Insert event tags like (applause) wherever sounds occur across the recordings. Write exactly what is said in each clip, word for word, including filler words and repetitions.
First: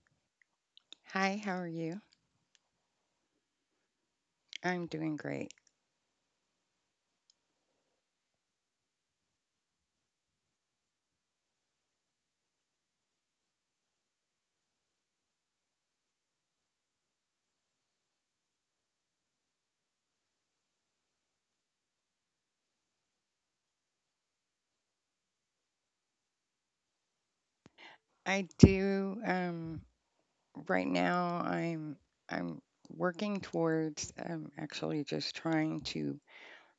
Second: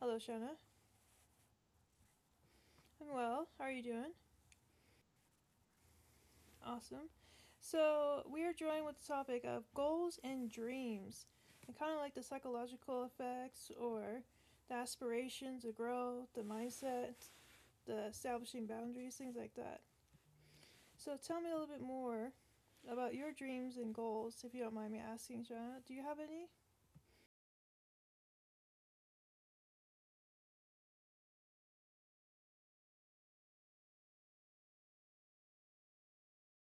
Hello, Shanna. Hi, how are you? I'm well. How are you doing? I'm doing great. Awesome. So, we are joined with the topic of goals and dreams, and kind of like the psychological effects or the aspirations, the growth, the mindset, the establishing boundaries, things like that. So, tell me a little bit more about your dreams and goals, if you don't mind me asking, Shanna. Do you have any? I do um right now I'm I'm working towards um actually just trying to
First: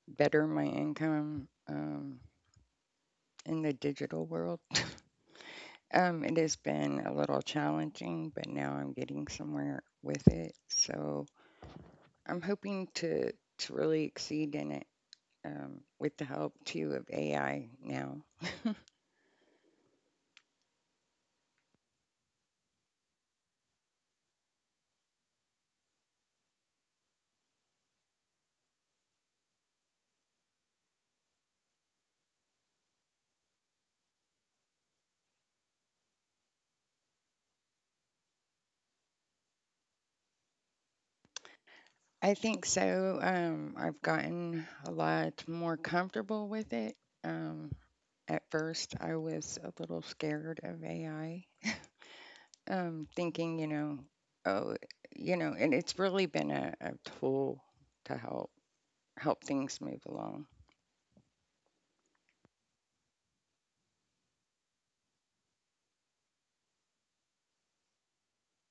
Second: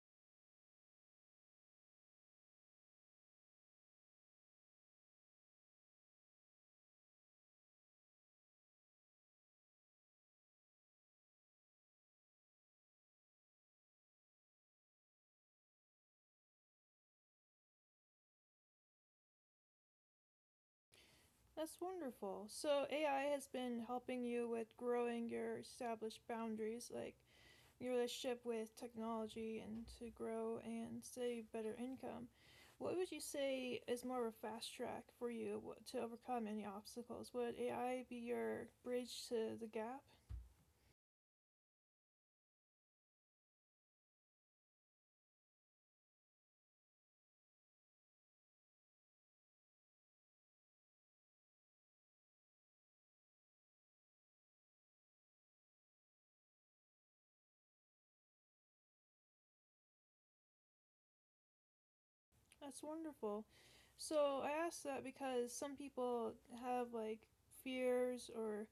better my income um in the digital world. (laughs) Um it has been a little challenging, but now I'm getting somewhere with it. So I'm hoping to to really exceed in it um with the help too of A I now. That's wonderful. So A I has been helping you with growing your established boundaries, like your relationship with technology and to grow and save better income. What would you say is more of a fast track for you wh- to overcome any obstacles? Would A I be your bridge to the gap? I think so. Um, I've gotten a lot more comfortable with it. Um, at first, I was a little scared of A I, um, thinking, you know, oh, you know, and it's really been a, a tool to help help things move along. That's wonderful. So I ask that because some people have like fears or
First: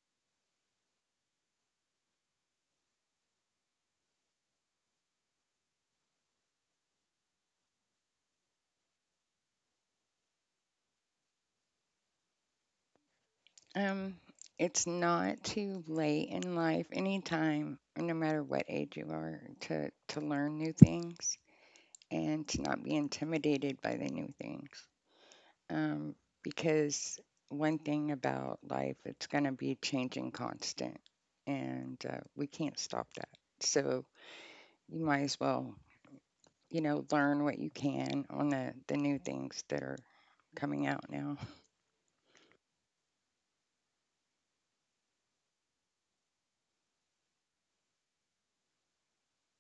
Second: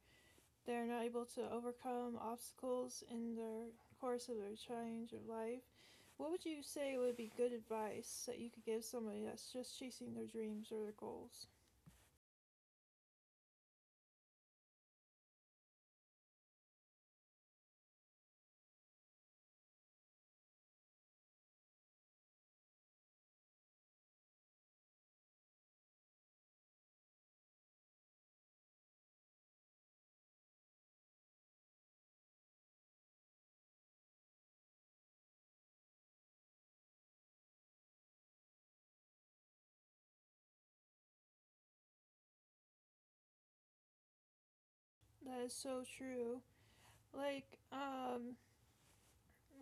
they are not able to overcome obstacles in their course of their change of life. What would you say would be good advice that you could give somebody that's just chasing their dreams or their goals? Um, it's not too late in life, anytime, no matter what age you are, to to learn new things and to not be intimidated by the new things. um, because one thing about life, it's going to be changing constant, and uh, we can't stop that. So you might as well, you know, learn what you can on the the new things that are coming out now. That is so true. Like, um,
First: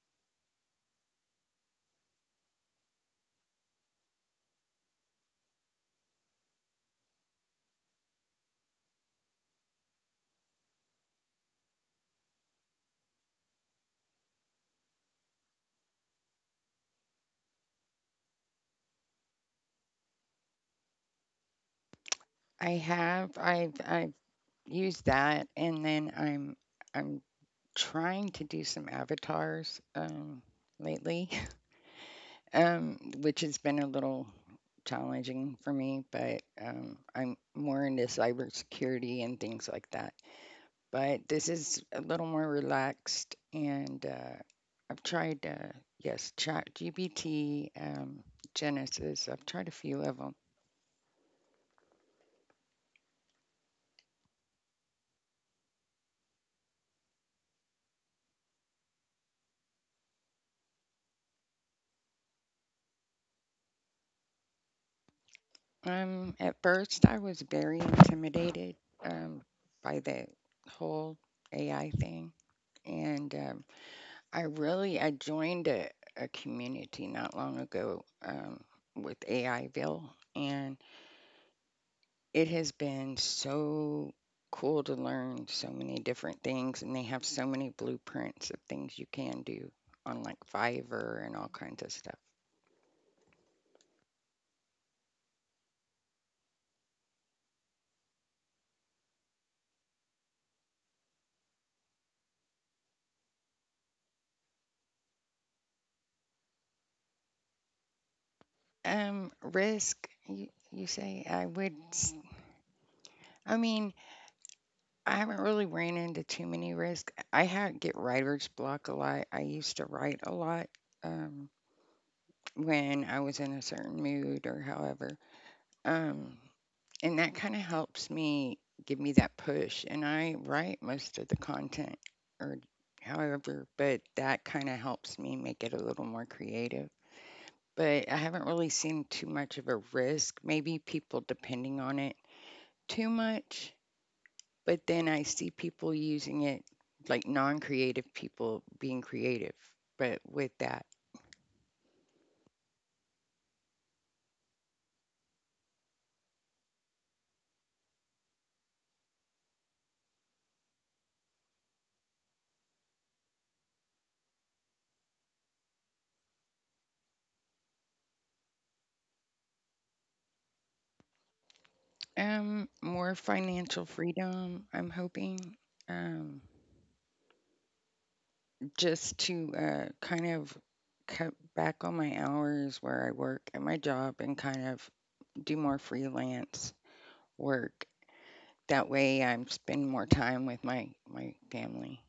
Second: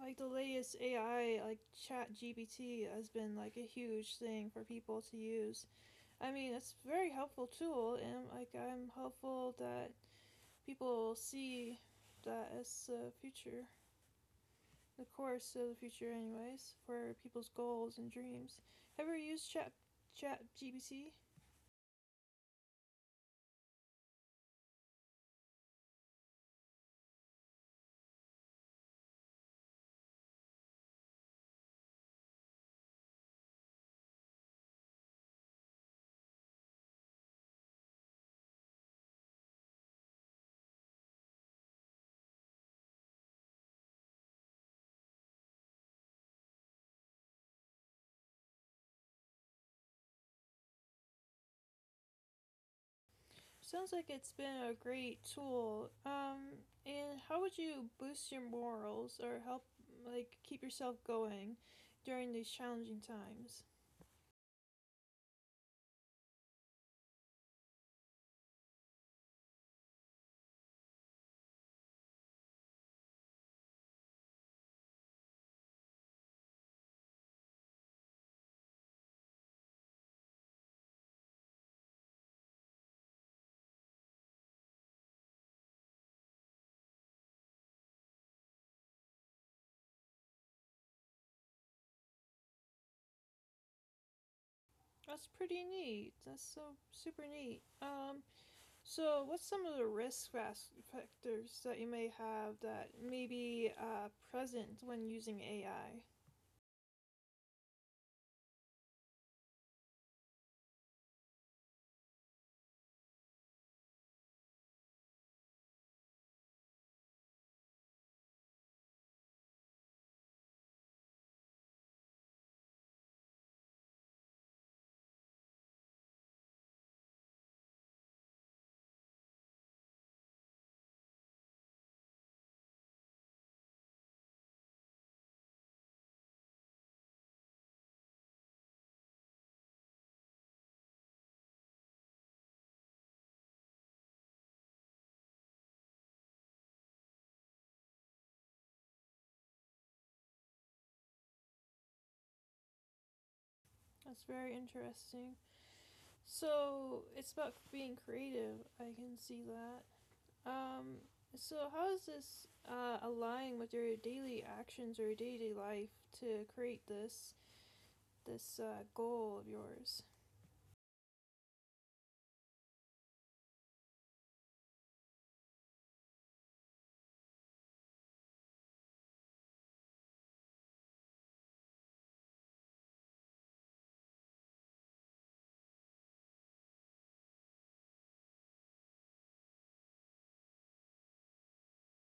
like the latest A I, like Chat G P T, has been like a huge thing for people to use. I mean, it's a very helpful tool, and like I'm hopeful that people see that as the future, the course of the future, anyways, for people's goals and dreams. Have you ever used Chat Chat G B T? I have, I've, I've used that, and then I'm, I'm trying to do some avatars um, lately, (laughs) um, which has been a little challenging for me, but um, I'm more into cybersecurity and things like that. But this is a little more relaxed, and uh, I've tried, uh, yes, ChatGPT, um, Genesis. I've tried a few of them. Sounds like it's been a great tool. Um, and how would you boost your morals or help like keep yourself going during these challenging times? Um, at first, I was very intimidated um, by the whole A I thing, and um, I really I joined a, a community not long ago um, with AIville, and it has been so cool to learn so many different things, and they have so many blueprints of things you can do on like Fiverr and all kinds of stuff. That's pretty neat. That's so super neat. Um, so what's some of the risk factors that you may have that may be uh, present when using A I? Um, risk, you, you say? I would. s- I mean, I haven't really ran into too many risks. I had get writer's block a lot. I used to write a lot um, when I was in a certain mood or however. Um, and that kind of helps me give me that push, and I write most of the content or however, but that kind of helps me make it a little more creative. But I haven't really seen too much of a risk, maybe people depending on it too much, but then I see people using it, like non-creative people being creative, but with that, That's very interesting. So it's about being creative. I can see that. Um, so how is this uh, aligning with your daily actions or your daily life to create this this uh, goal of yours? um more financial freedom I'm hoping, um just to uh, kind of cut back on my hours where I work at my job and kind of do more freelance work. That way, I'm spending more time with my my family.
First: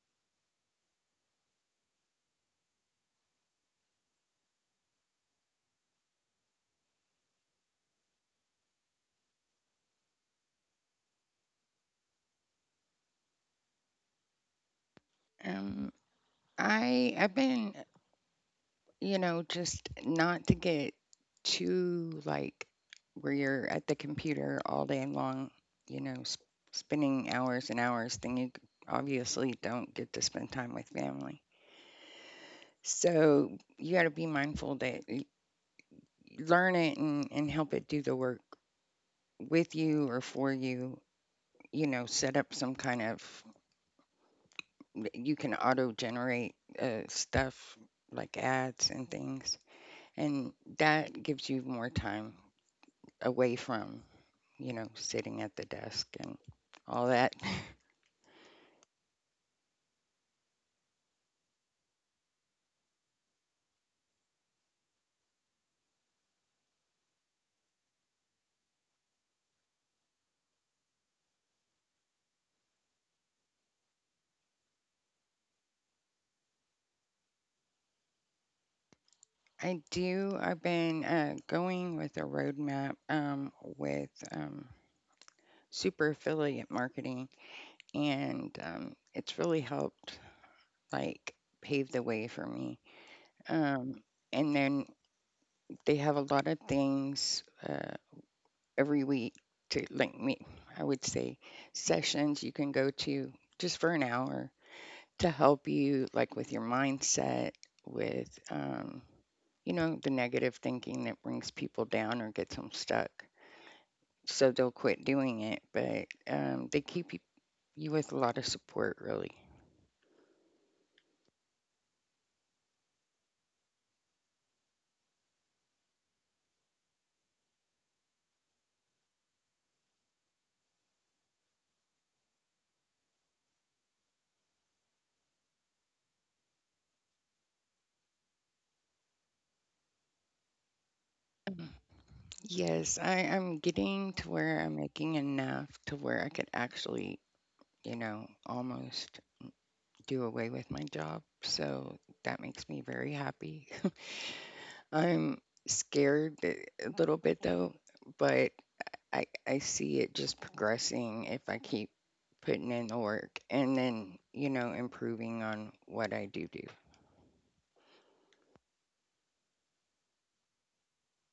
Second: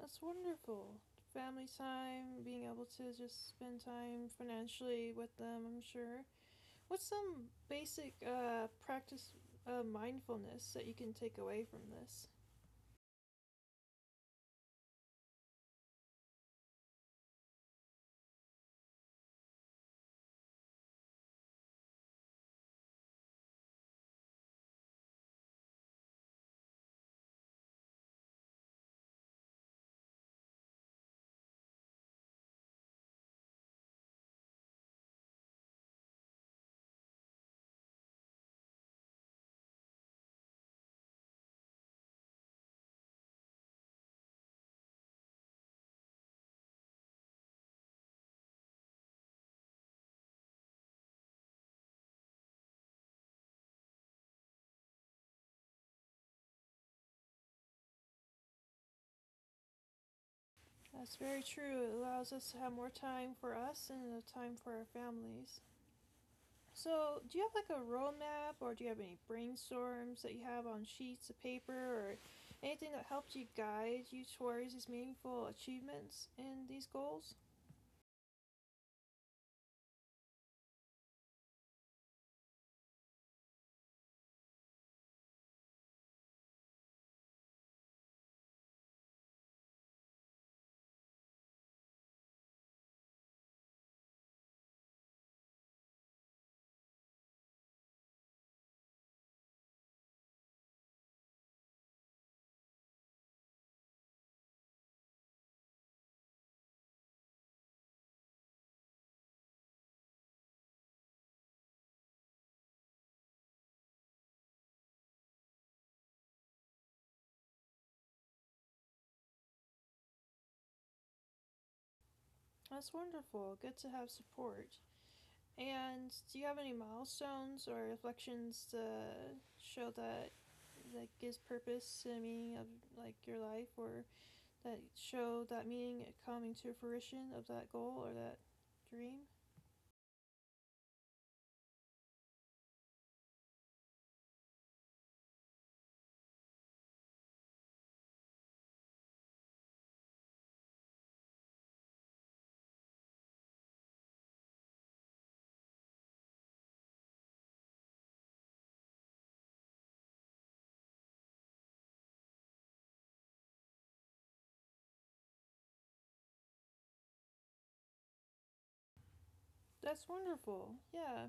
That's wonderful. Family time, being able to just spend time financially with them, I'm sure. What's some basic uh, practice uh, mindfulness that you can take away from this? Um, I I've been, you know, just not to get too like where you're at the computer all day long, you know, sp- spending hours and hours. Then you obviously don't get to spend time with family. So you got to be mindful that learn it and, and help it do the work with you or for you, you know, set up some kind of, you can auto generate uh, stuff like ads and things, and that gives you more time away from, you know, sitting at the desk and all that. That's very true. It allows us to have more time for us and time for our families. So, do you have like a roadmap or do you have any brainstorms that you have on sheets of paper or anything that helped you guide you towards these meaningful achievements and these goals? (laughs) I do, I've been uh, going with a roadmap, um, with um, super affiliate marketing, and um, it's really helped like pave the way for me. Um, and then they have a lot of things uh, every week to, like me, I would say, sessions you can go to just for an hour to help you like with your mindset, with um, you know, the negative thinking that brings people down or gets them stuck. So they'll quit doing it, but um, they keep you, you, with a lot of support really. That's wonderful. Good to have support. And do you have any milestones or reflections to show that, that gives purpose to the meaning of like your life or that show that meaning coming to fruition of that goal or that dream. Yes, I am getting to where I'm making enough to where I could actually, you know, almost do away with my job. So that makes me very happy. (laughs) I'm scared a a little bit though, but I, I see it just progressing if I keep putting in the work, and then, you know, improving on what I do do. That's wonderful. Yeah.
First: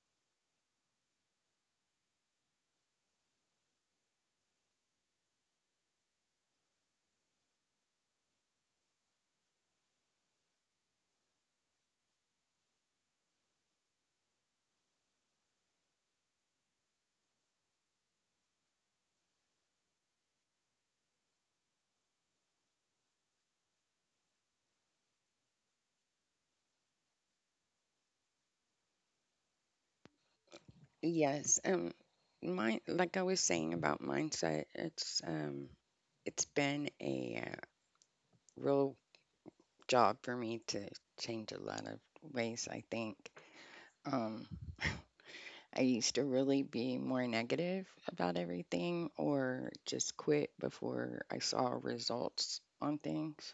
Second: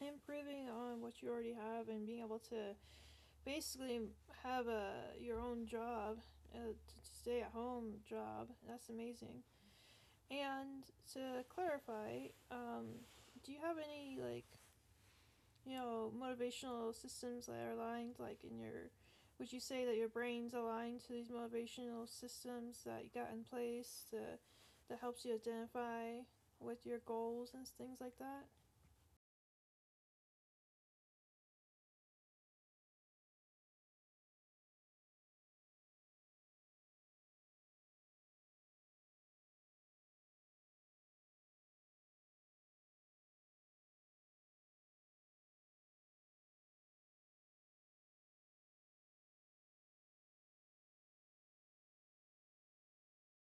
Improving on what you already have and being able to basically have a your own job, a stay at home job. That's amazing. And to clarify, um, do you have any like you know, motivational systems that are aligned, like in your, would you say that your brain's aligned to these motivational systems that you got in place to, that helps you identify with your goals and things like that? Yes. Um, my, like I was saying about mindset, it's, um, it's been a uh, real job for me to change a lot of ways, I think. Um, I used to really be more negative about everything or just quit before I saw results on things.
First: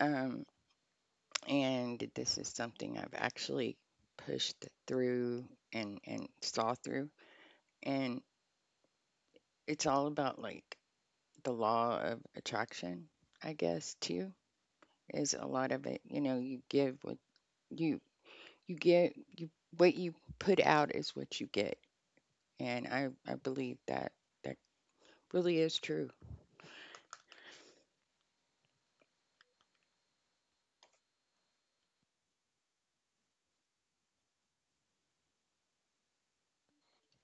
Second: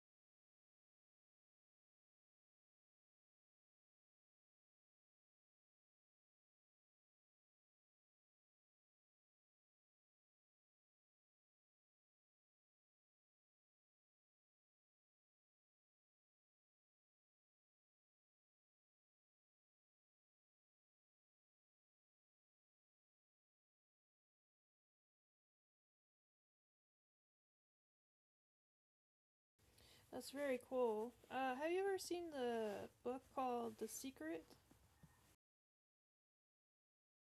Um, and this is something I've actually pushed through and, and saw through. And it's all about like the law of attraction, I guess, too, is a lot of it. You know, you give what you, you get, you, what you put out is what you get. And I, I believe that that really is true. That's very cool. Uh, have you ever seen the book called The Secret?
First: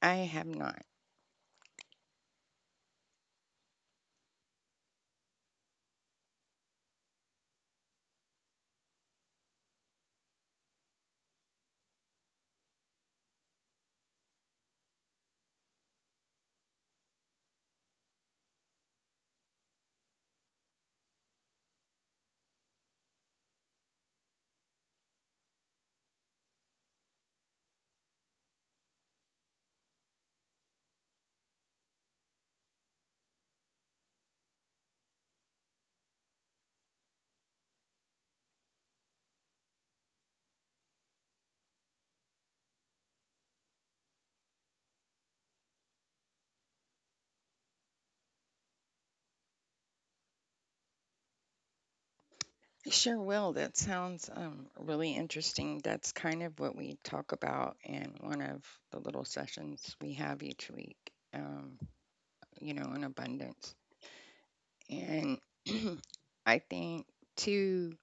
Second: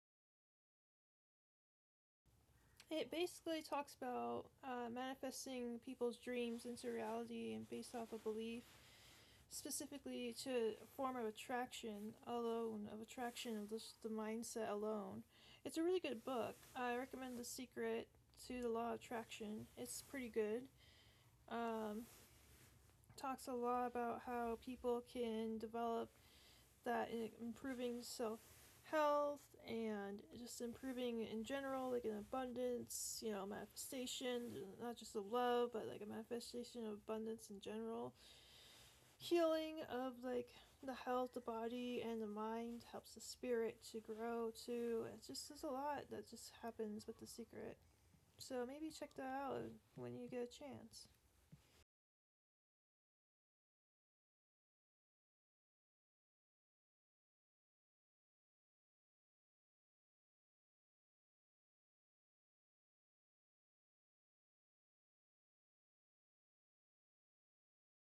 I have not. It basically talks about uh, manifesting people's dreams into reality and based off a belief specifically to a form of attraction alone, of attraction of just the mindset alone. It's a really good book. I recommend The Secret to the Law of Attraction. It's pretty good. Um, Talks a lot about how people can develop that in improving self health and just improving in general, like an abundance, you know, manifestation, not just of love, but like a manifestation of abundance in general, healing of like the health, the body, and the mind helps the spirit to grow too. It's just there's a lot that just happens with the secret. So maybe check that out when you get a chance. I sure will. That sounds um, really interesting. That's kind of what we talk about in one of the little sessions we have each week, um, you know, in abundance. And (clears throat) I think, too,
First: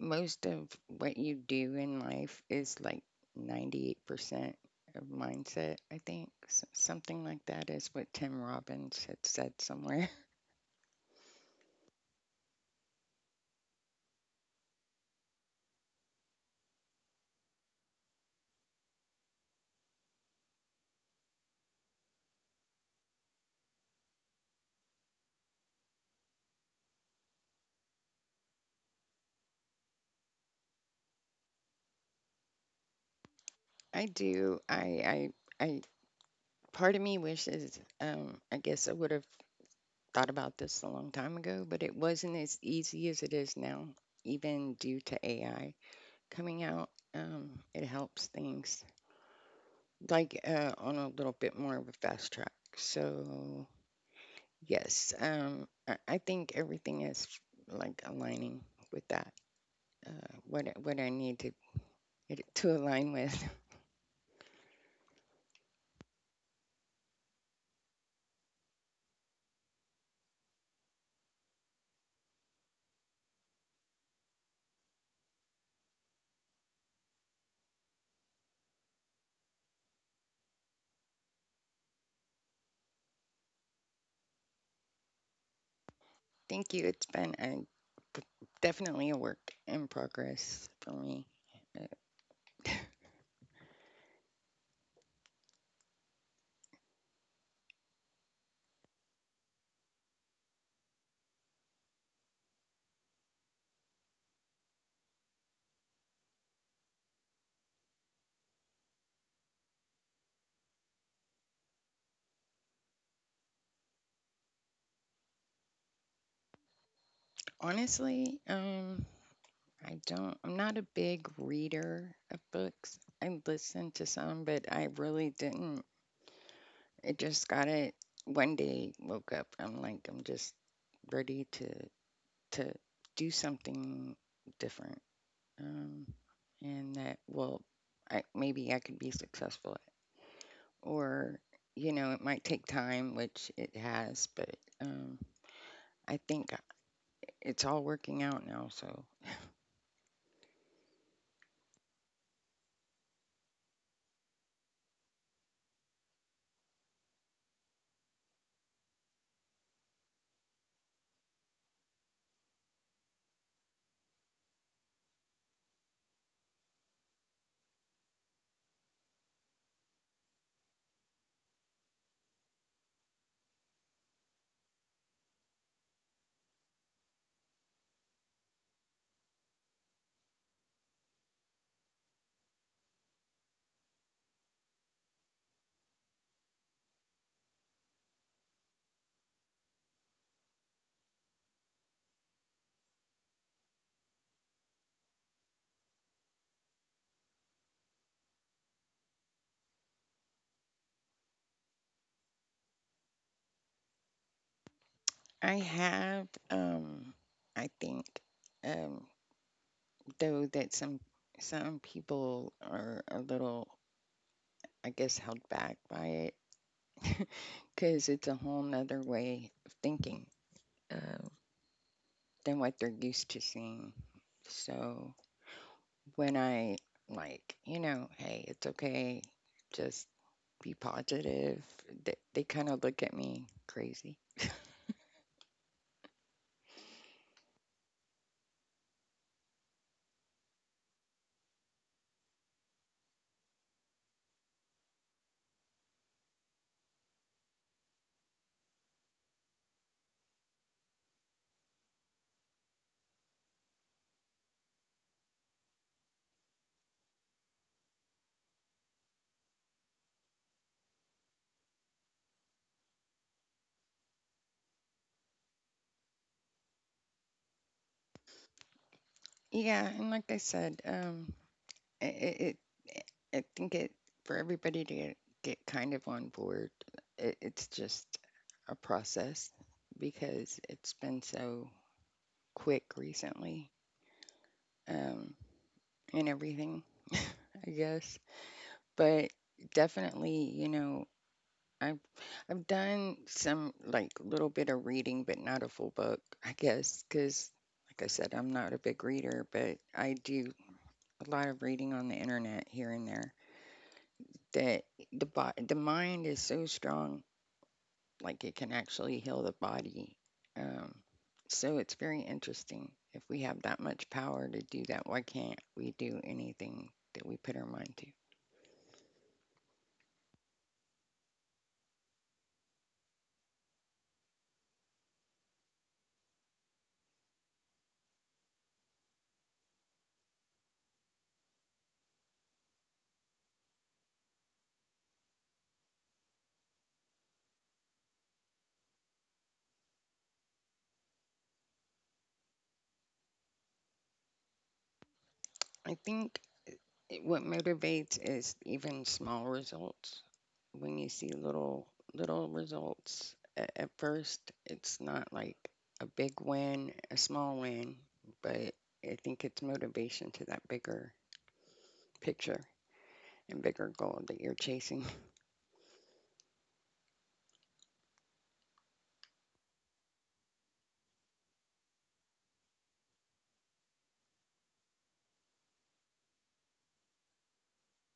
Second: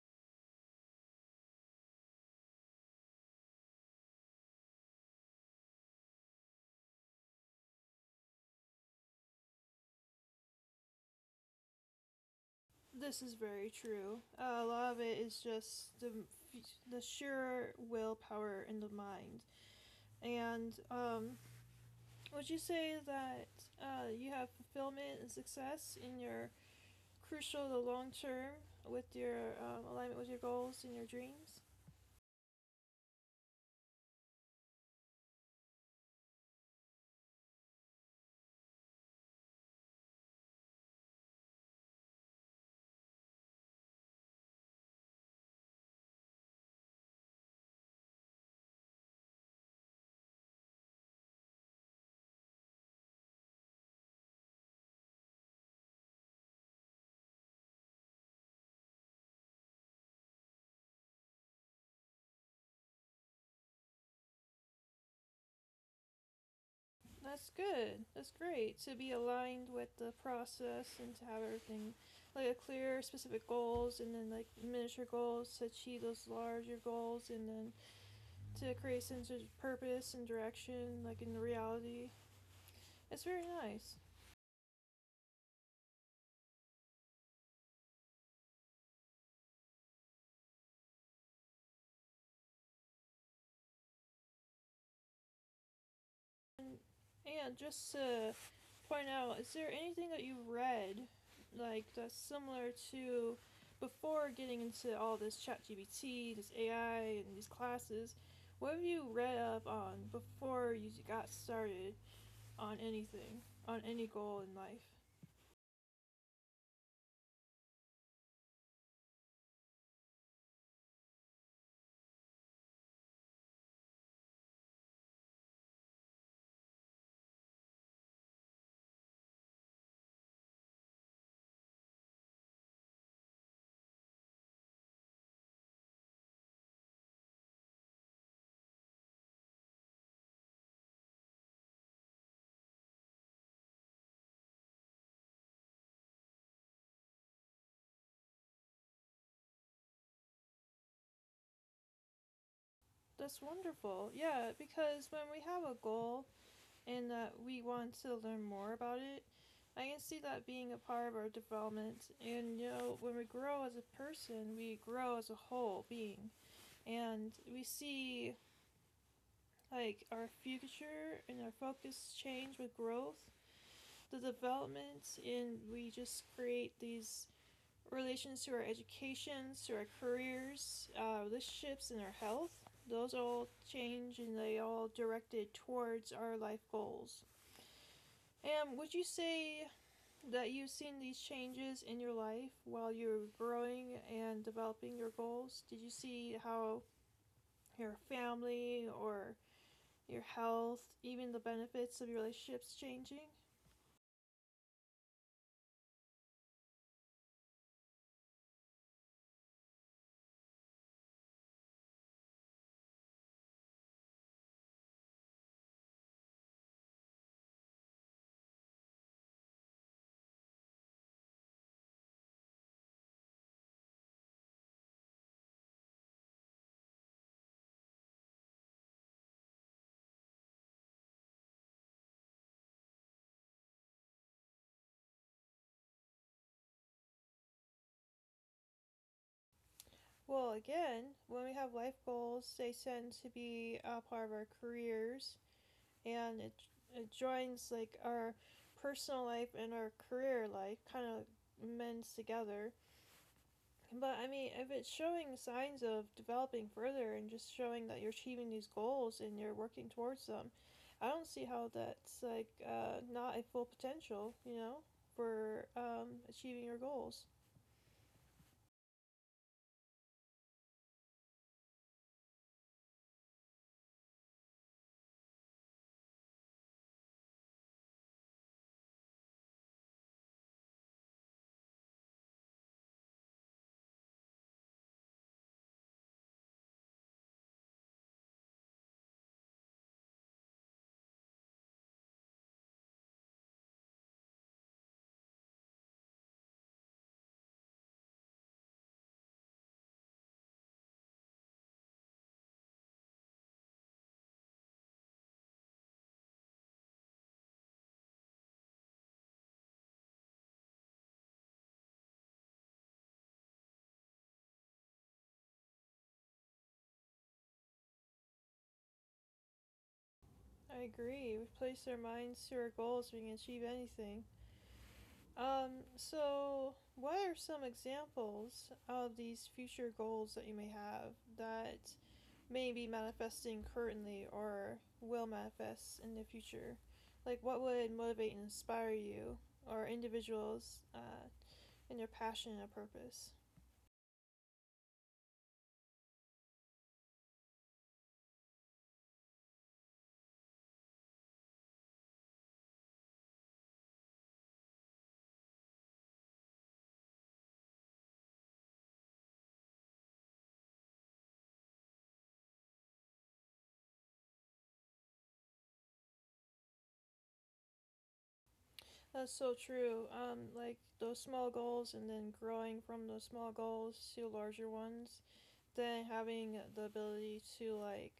most of what you do in life is like ninety-eight percent of mindset, I think. S- something like that is what Tim Robbins had said somewhere. This is very true. Uh, a lot of it is just the the sheer willpower in the mind. And um, would you say that uh, you have fulfillment and success in your crucial, the long term, with your um, alignment with your goals and your dreams? (laughs) I do. I, I, I Part of me wishes, um, I guess I would have thought about this a long time ago, but it wasn't as easy as it is now, even due to A I coming out. Um, it helps things like uh, on a little bit more of a fast track. So, yes, um, I, I think everything is like aligning with that, uh, what, I- what I need to, it, to align with. (laughs) That's good. That's great to be aligned with the process and to have everything like a clear, specific goals, and then like miniature goals to achieve those larger goals, and then to create a sense of purpose and direction, like in the reality. It's very nice. Thank you. It's been a, definitely a work in progress for me. And just to point out, is there anything that you've read, like that's similar to before getting into all this ChatGPT, this A I, and these classes? What have you read up on before you got started on anything, on any goal in life? Honestly, um, I don't, I'm not a big reader of books. I listened to some, but I really didn't. It just got it one day, woke up. I'm like, I'm just ready to to do something different. Um, and that, well, I maybe I could be successful at. Or, you know, it might take time, which it has, but um, I think it's all working out now. So That's wonderful. Yeah, because when we have a goal, and that we want to learn more about it. I can see that being a part of our development. And you know, when we grow as a person, we grow as a whole being. And we see like our future and our focus change with growth, the development, and we just create these relations to our educations, to our careers, uh, relationships, and our health. Those all change and they all directed towards our life goals. And would you say that you've seen these changes in your life while you're growing and developing your goals? Did you see how your family or your health, even the benefits of your relationships changing? I have, um, I think, um, though that some some people are a little, I guess, held back by it, (laughs) because it's a whole nother way of thinking um, than what they're used to seeing. So when I, like, you know, hey, it's okay, just be positive. They, they kind of look at me crazy. Well, again, when we have life goals, they tend to be a part of our careers and it, it joins like our personal life and our career life kind of mends together. But I mean, if it's showing signs of developing further and just showing that you're achieving these goals and you're working towards them, I don't see how that's like uh, not a full potential, you know, for um, achieving your goals. Yeah, and like I said, um, it, it, it I think it for everybody to get, get kind of on board. It, it's just a process because it's been so quick recently, um, and everything, (laughs) I guess. But definitely, you know, I've I've done some, like, little bit of reading, but not a full book, I guess, because like I said, I'm not a big reader, but I do a lot of reading on the internet here and there, that the bo- the mind is so strong, like it can actually heal the body. Um, so it's very interesting. If we have that much power to do that, why can't we do anything that we put our mind to? I agree. We place our minds to our goals, we can achieve anything. Um, so, what are some examples of these future goals that you may have that may be manifesting currently or will manifest in the future? Like, what would motivate and inspire you or individuals uh, in their passion and purpose? I think it- what motivates is even small results. When you see little little results at, at first, it's not like a big win, a small win, but I think it's motivation to that bigger picture and bigger goal that you're chasing. That's so true. Um, like those small goals and then growing from those small goals to larger ones, then having the ability to like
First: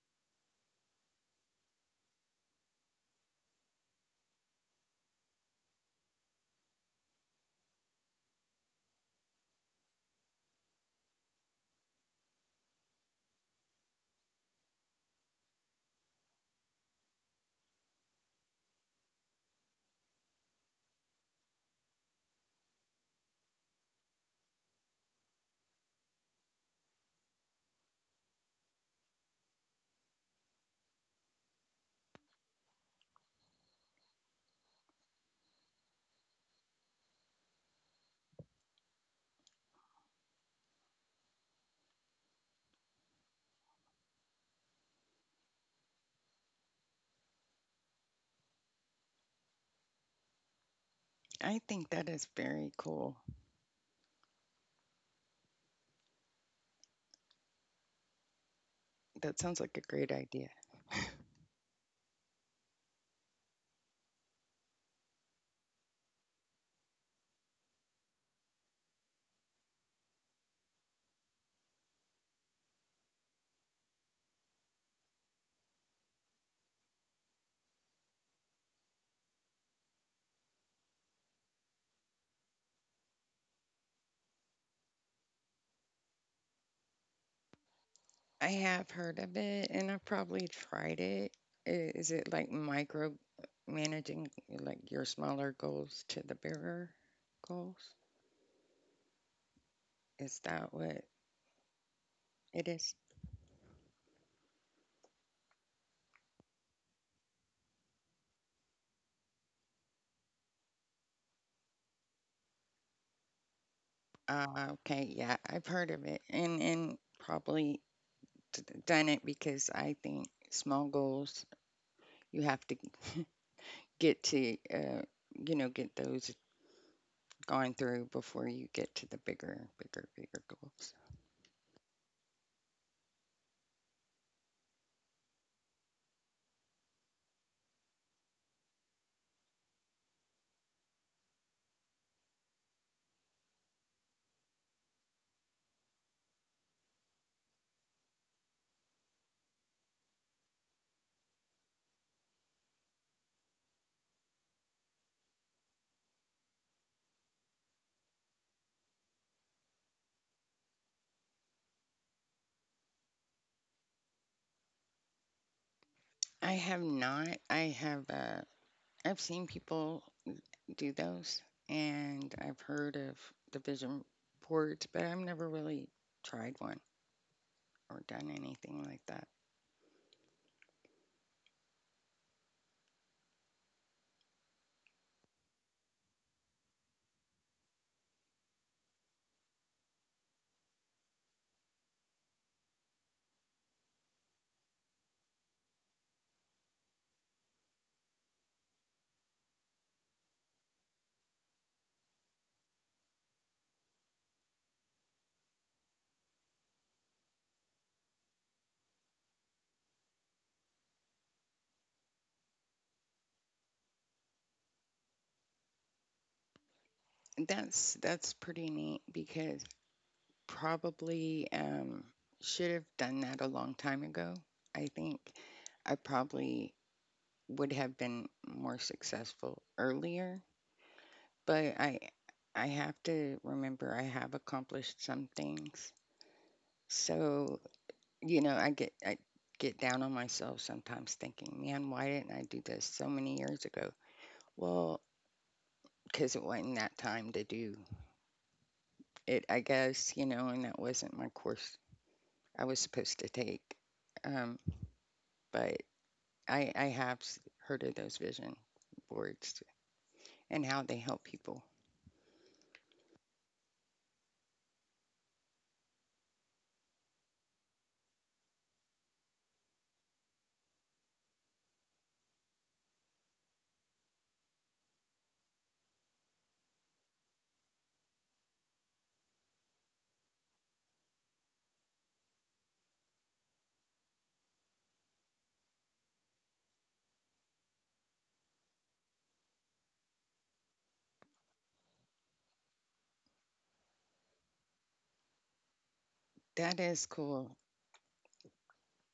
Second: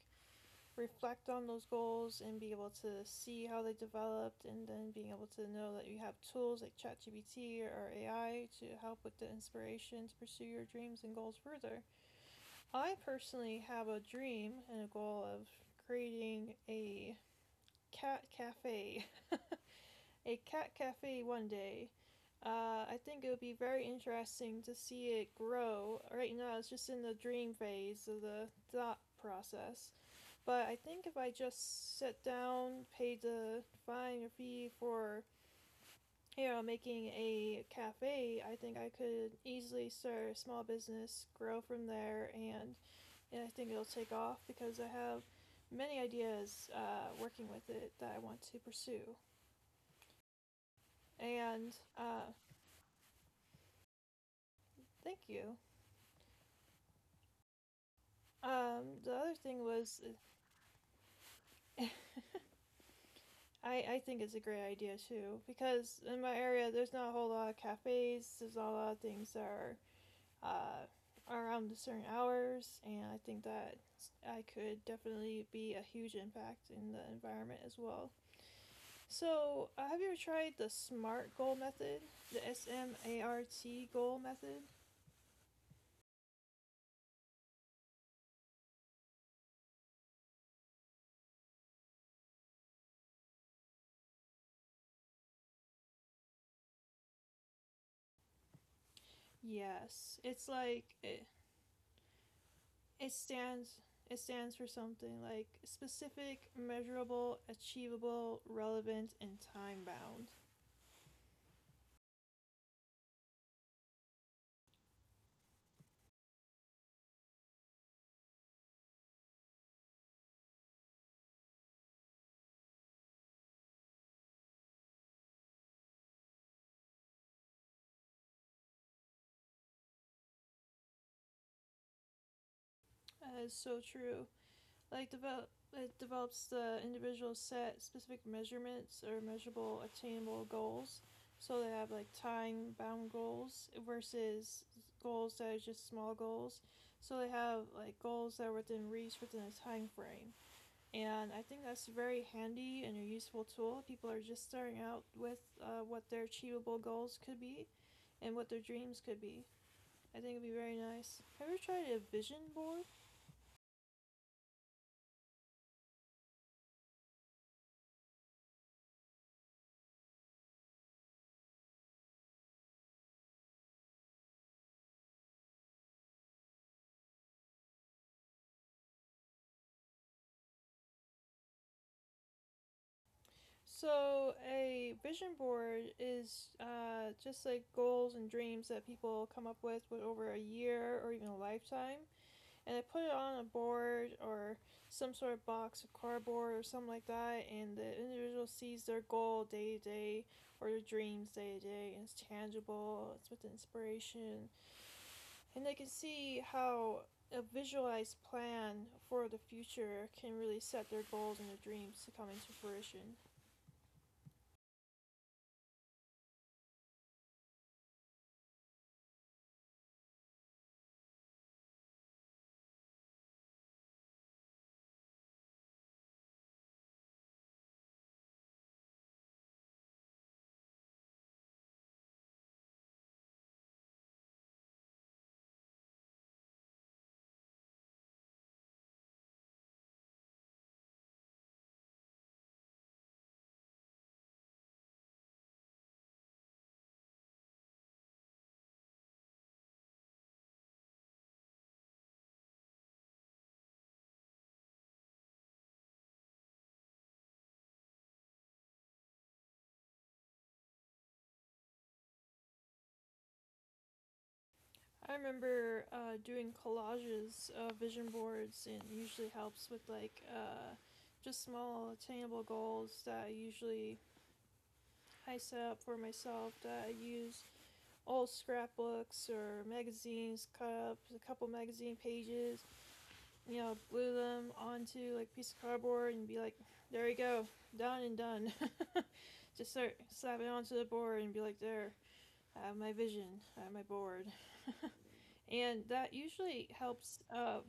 reflect on those goals and be able to see how they developed and then being able to know that you have tools like ChatGPT or A I to help with the inspiration to pursue your dreams and goals further. I personally have a dream and a goal of creating a cat cafe. (laughs) A cat cafe one day. Uh, I think it would be very interesting to see it grow. Right now, it's just in the dream phase of the thought process. But I think if I just sit down, pay the fine or fee for you know making a cafe, I think I could easily start a small business, grow from there, and and I think it'll take off because I have many ideas uh, working with it that I want to pursue. I think that is very And cool. uh, thank you. That sounds like a great idea. Um, the other thing was, I, I think it's a great idea too because in my area there's not a whole lot of cafes. There's not a lot of things that are uh, around certain hours, and I think that I could definitely be a huge impact in the environment as well. So, uh, have you ever tried the SMART goal method? The S M A R T goal method? I have heard of it, and I've probably tried it. I- Is it like micro managing like your smaller goals to the bigger goals? Is that what Yes, it's it like is? it, it stands it stands for something like specific, measurable, achievable, relevant, and time bound. Uh, okay, yeah, I've heard of it, and and probably d- done it, because I think small goals you have to (laughs) get to, uh, you know, get those gone through before you get to the bigger, bigger, bigger goals. That is so true. Like develop it develops the individual set specific measurements or measurable attainable goals. So they have like time bound goals versus goals that are just small goals. So they have like goals that are within reach within a time frame. And I think that's a very handy and a useful tool. People are just starting out with uh, what their achievable goals could be and what their dreams could be. I think it'd be very nice. Have you ever tried a vision board? I have not. I have. Uh, I've seen people do those, and I've heard of the vision boards, but I've never really tried one or done anything like that. So, a vision board is uh, just like goals and dreams that people come up with, with over a year or even a lifetime. And they put it on a board or some sort of box of cardboard or something like that. And the individual sees their goal day to day or their dreams day to day. And it's tangible, it's with inspiration. And they can see how a visualized plan for the future can really set their goals and their dreams to come into fruition. That's that's pretty neat because probably um, should have done that a long time ago. I think I probably would have been more successful earlier, but I I have to remember I have accomplished some things. So, you know, I get I get down on myself sometimes thinking, man, why didn't I do this so many years ago? Well, because it wasn't that time to do it, I guess, you know, and that wasn't my course I was supposed to take. Um, but I, I have s- heard of those vision boards and how they help people. I remember uh, doing collages of vision boards, and it usually helps with like uh, just small attainable goals that I usually I set up for myself. That I use old scrapbooks or magazines, cut up a couple magazine pages, you know, glue them onto like a piece of cardboard and be like, there you go, done and done. (laughs) Just start slapping onto the board and be like, there, I have my vision, I have my board, That is and cool. that usually helps. Uh,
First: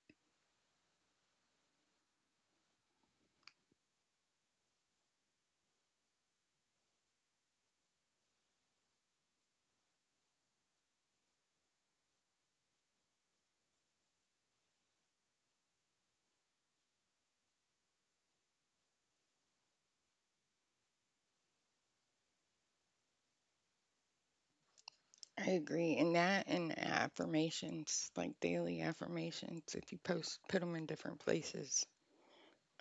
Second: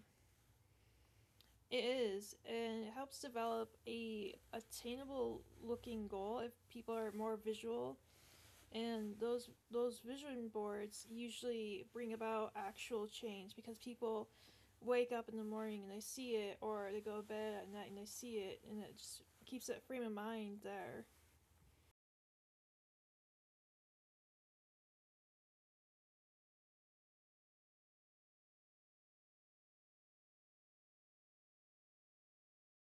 It is, and it helps develop a attainable looking goal if people are more visual, and those those vision boards usually bring about actual change because people wake up in the morning and they see it, or they go to bed at night and they see it, and it just keeps that frame of mind there. I agree. And that and affirmations, like daily affirmations, if you post, put them in different places,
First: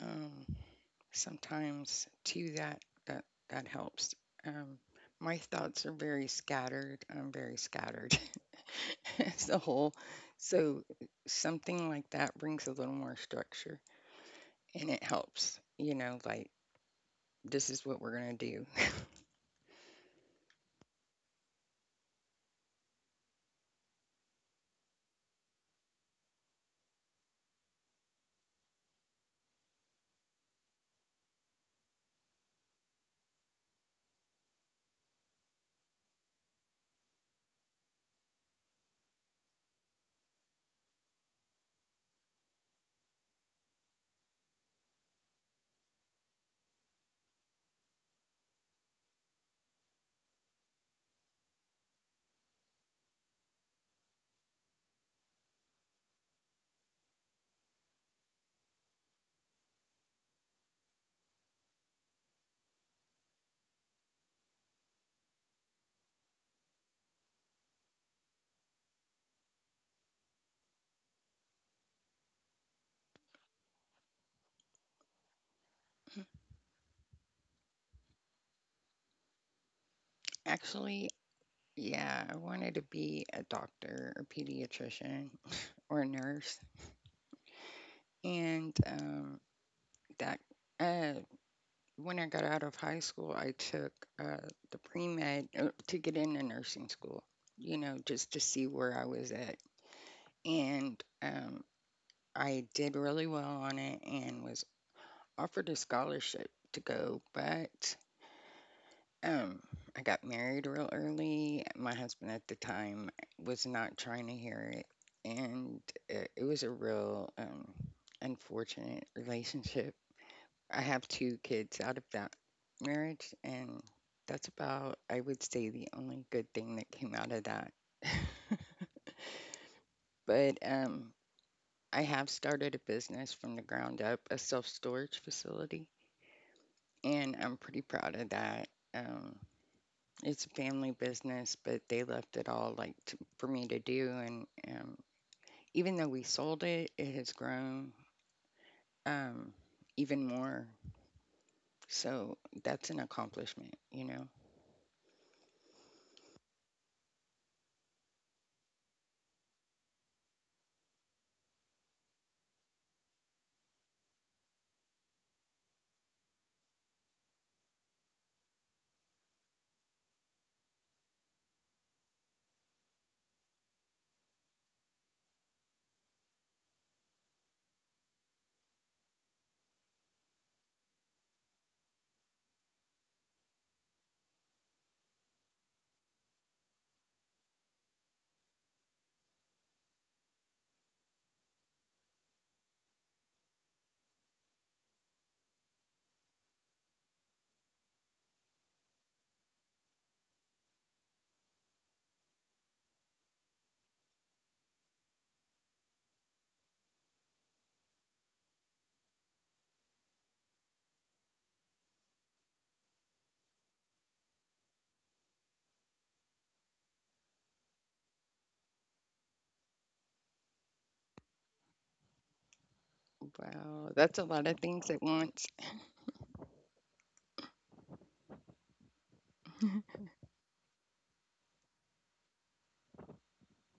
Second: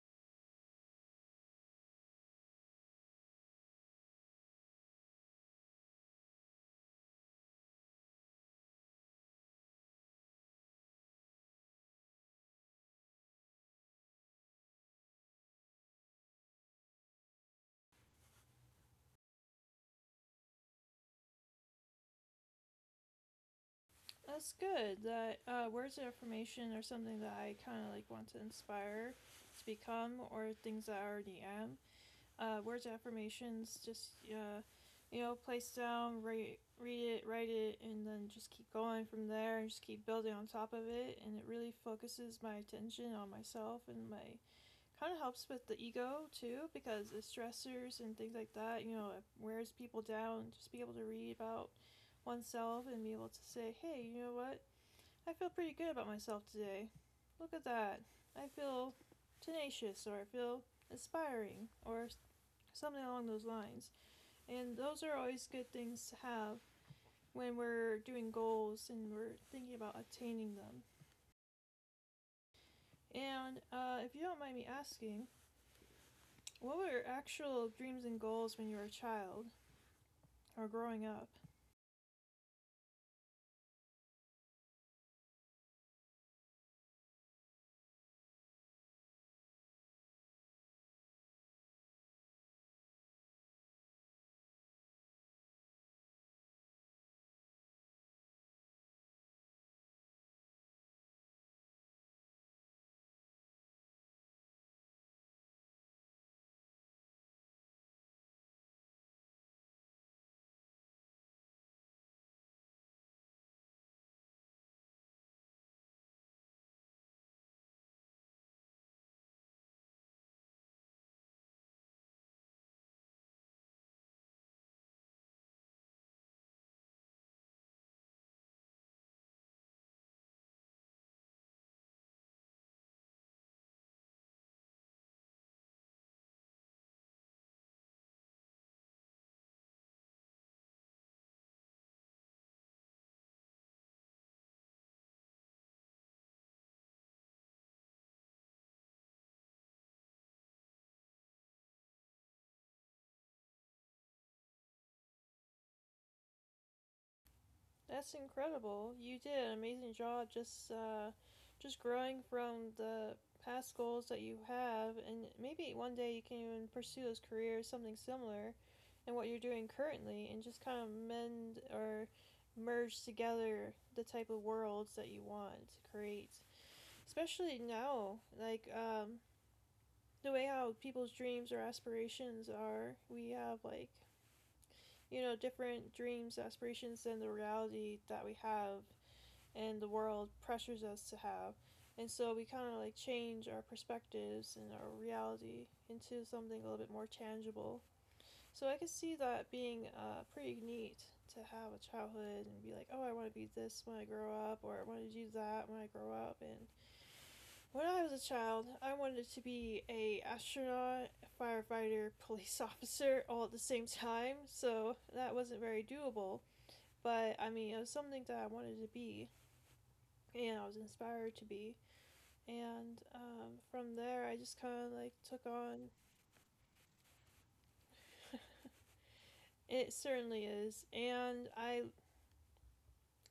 um, sometimes too, that, that, that helps. Um, my thoughts are very scattered. I'm very scattered (laughs) as a whole. So something like that brings a little more structure, and it helps, you know, like this is what we're going to do. That's good. That uh, Words of affirmation are something that I kind of like want to inspire to become, or things that I already am. Uh, words of affirmations. Just uh, you know, place down, re- read it, write it, and then just keep going from there. And just keep building on top of it, and it really focuses my attention on myself and my kind of helps with the ego too because the stressors and things like that. You know, it wears people down. Just be able to read about oneself and be able to say, hey, you know what? I feel pretty good about myself today. Look at that. I feel tenacious or I feel inspiring or something along those lines. And those are always good things to have when we're doing goals and we're thinking about attaining them. And uh, if you don't mind me asking, what were your actual dreams and goals when you were a child (laughs) or Actually, growing up? yeah, I wanted to be a doctor or pediatrician or a nurse. And um, that, uh, when I got out of high school, I took uh, the pre med, uh, to get into nursing school, you know, just to see where I was at. And um, I did really well on it and was offered a scholarship to go, but. Um, I got married real early. My husband at the time was not trying to hear it, and it, it was a real um, unfortunate (laughs) relationship. I have two kids out of that marriage, and that's about, I would say, the only good thing that came out of that. (laughs) But um, I have started a business from the ground up, a self storage facility, and I'm pretty proud of that. Um, it's a family business, but they left it all, like, to, for me to do, and um, even though we sold it, it has grown, um, even more. So that's an accomplishment, you know. That's incredible. You did an amazing job just uh, just growing from the past goals that you have, and maybe one day you can even pursue those careers, something similar, and what you're doing currently, and just kind of mend or merge together the type of worlds that you want to create. Especially now, like um, the way how people's dreams or aspirations are, we have like you know different dreams, aspirations than the reality that we have and the world pressures us to have. And so we kind of like change our perspectives and our reality into something a little bit more tangible. So I could see that being uh, pretty neat to have a childhood and be like, oh, I want to be this when I grow up, or I want to do that when I grow up. And when I was a child, I wanted to be a astronaut, a firefighter, (laughs) police officer all at the same time. So that wasn't very doable. But I mean, it was something that I wanted to be and I was inspired to be. And Wow, um, that's a from lot of there, I things at just kind of once. like took on. (laughs) It certainly is, and I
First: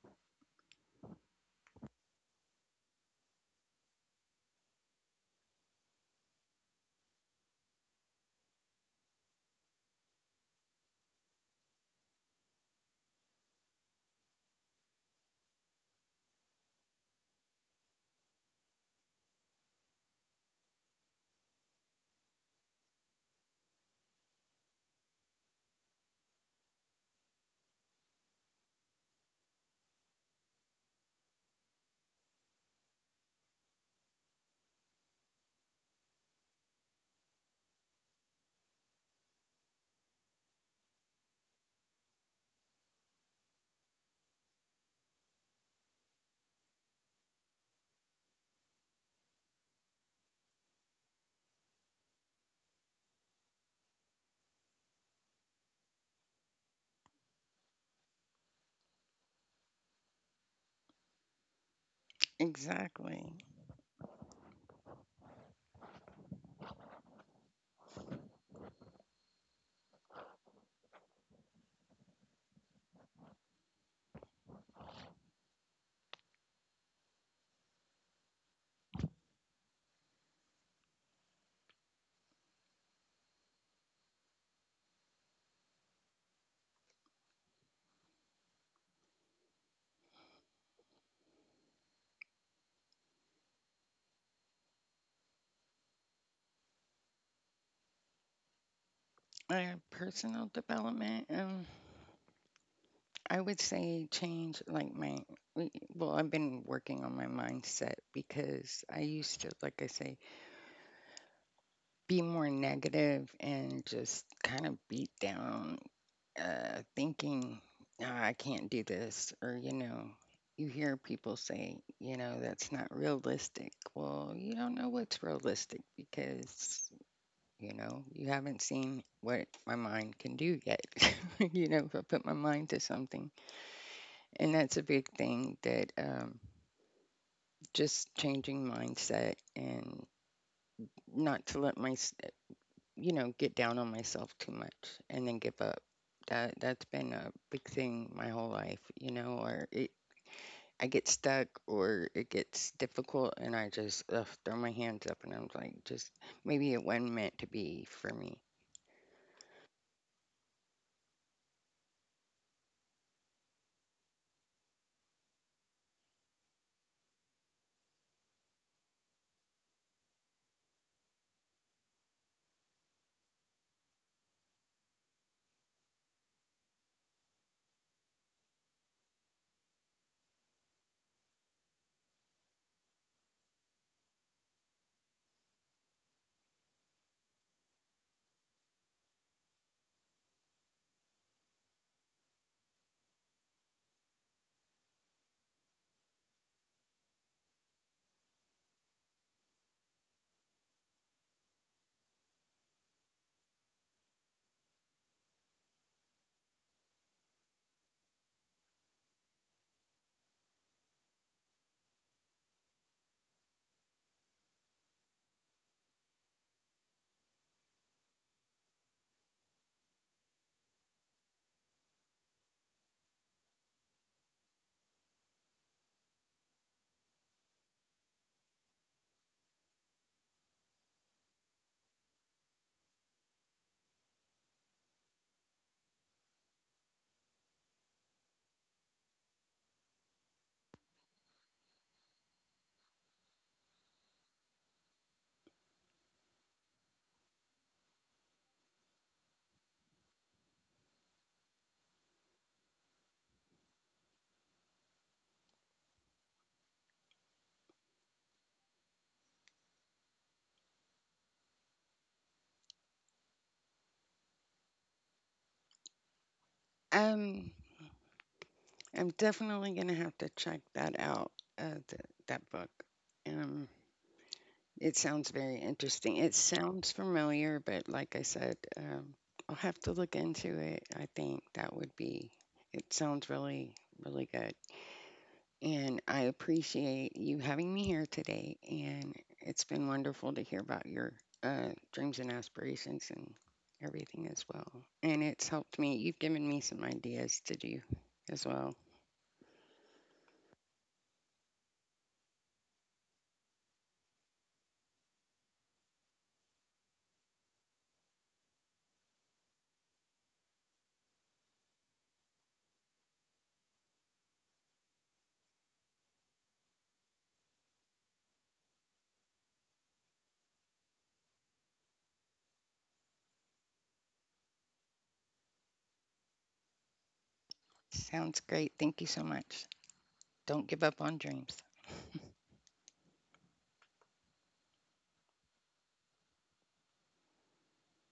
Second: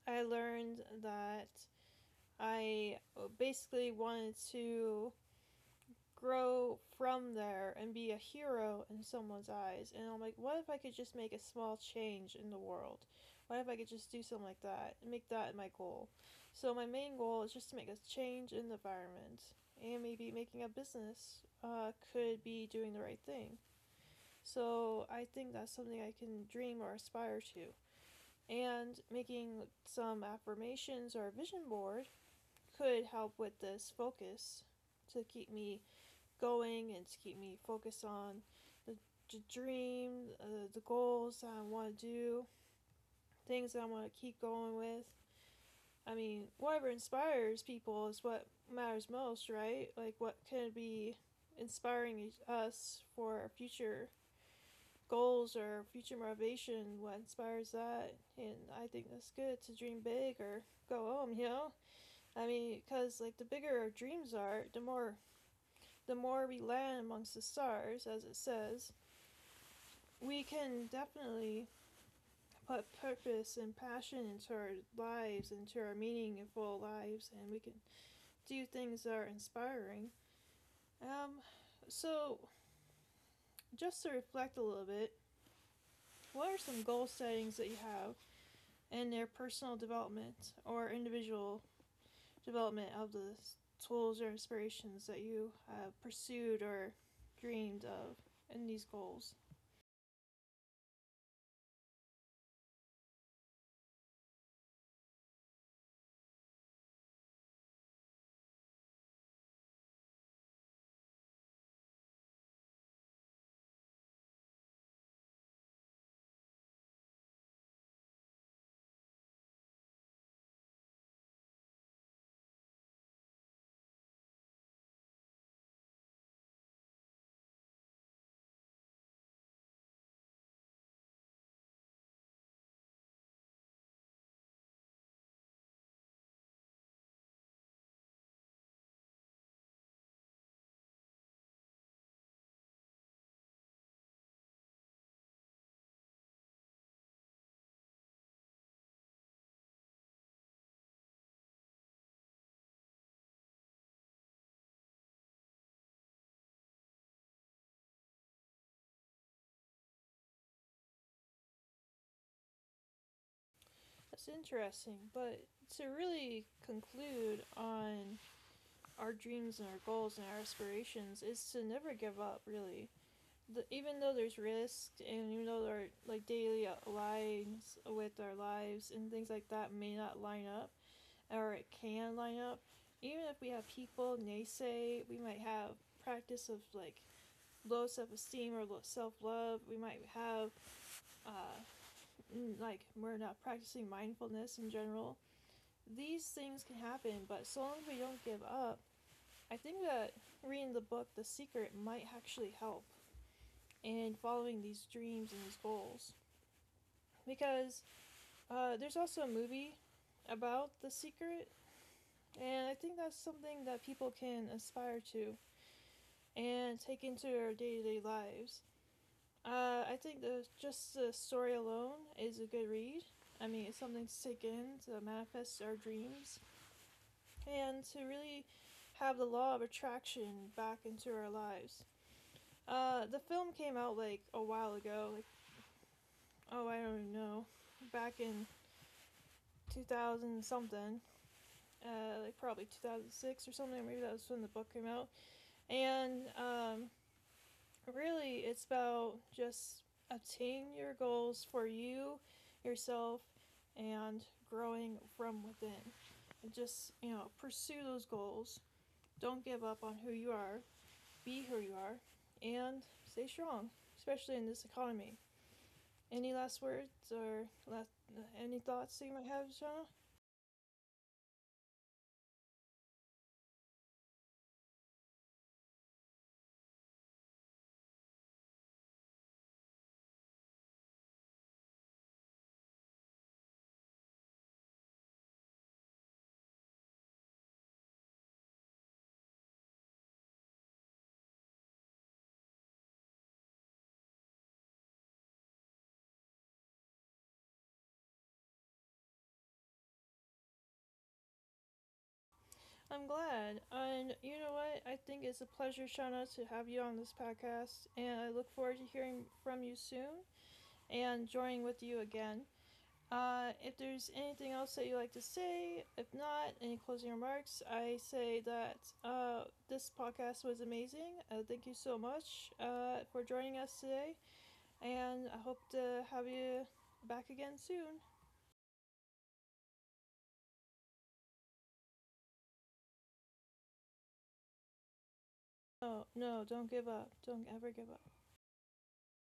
I learned that I uh, basically wanted to grow from there and be a hero in someone's eyes. And I'm like, what if I could just make a small change in the world? What if I could just do something like that and make that my goal? So my main goal is just to make a change in the environment, and maybe making a business uh, could be doing the right thing. So I think that's something I can dream or aspire to. And making some affirmations or a vision board could help with this focus to keep me going and to keep me focused on the, the dream, uh, the goals that I want to do, things that I want to keep going with. I mean, whatever inspires people is what matters most, right? Like, what could be inspiring us for our future goals or future motivation, what inspires that. And I think that's good to dream big or go home, you know? I mean, because Exactly. like the bigger our dreams are, the more the more we land amongst the stars, as it says, we can definitely put purpose and passion into our lives, into our meaningful lives, and we can do things that are inspiring. Um, so just to reflect a little bit, what are some goal settings that you have and their personal development or individual development of the tools or aspirations that you have pursued or dreamed of in these goals. Uh, personal development, um, I would say change like my, we- well, I've been working on my mindset because I used to, like I say, be more negative and just kind of beat down, uh, thinking, "Ah, I can't do this, or, you know, you hear people say, you know, that's not realistic." Well, you don't know what's realistic because, you know, you haven't seen what my mind can do yet. (laughs) You know, if I put my mind to something, and that's a big thing that, um, just changing mindset and not to let my, you know, get down on myself too much and then give up. That that's been a big thing my whole life. You know, or it, I get stuck or it gets difficult, and I just ugh, throw my hands up, and I'm like, just maybe it wasn't meant to be for me. That's interesting, but to really conclude on our dreams and our goals and our aspirations is to never give up, really. The, even though there's risk and even though our like daily lines with our lives and things like that may not line up, or it can line up. Even if we have people naysay, we might have practice of like low self esteem or low self love. We might have uh, mm, like we're not practicing mindfulness in general. These things can happen, but so long as we don't give up, I think that reading the book The Secret might actually help in following these dreams and these goals. Because uh, there's also a movie about The Secret, and I think that's something that people can aspire to. And take into our day to day lives. Uh, I think the just the story alone is a good read. I mean, it's something to take in to manifest our dreams and to really have the law of attraction back into our lives. Uh, the film came out like a while ago, like oh I don't even know, back in two thousand something, uh, like probably two thousand six or something. Maybe that was when the book came out. And um, really, it's about just obtaining your goals for you, yourself, and growing from within. And just, you know, pursue those goals. Don't give up on who you are, be who you are, and stay strong, especially in this economy. Any last words or last, any thoughts that you Um, might have, Shauna? I'm definitely going to have to check that out, uh, th- that book. Um, it sounds very interesting. It sounds familiar, but like I said, um, I'll have to look into it. I think that would be, it sounds really, really good. And I appreciate you having me here today. And it's been wonderful to hear about your uh, dreams and aspirations and everything as well. And it's helped me. You've given me some ideas to do as well. I'm glad. And you know what? I think it's a pleasure, Shauna, to have you on this podcast. And I look forward to hearing from you soon. And joining with you again. Uh, if there's anything else that you like to say, if not, any closing remarks, I say that uh, this podcast was amazing. Uh, thank you so much uh, for joining us today, and I hope to have you back again soon. Sounds great. Thank you so much. Don't give up on dreams. Oh, no, don't give up. Don't ever give up.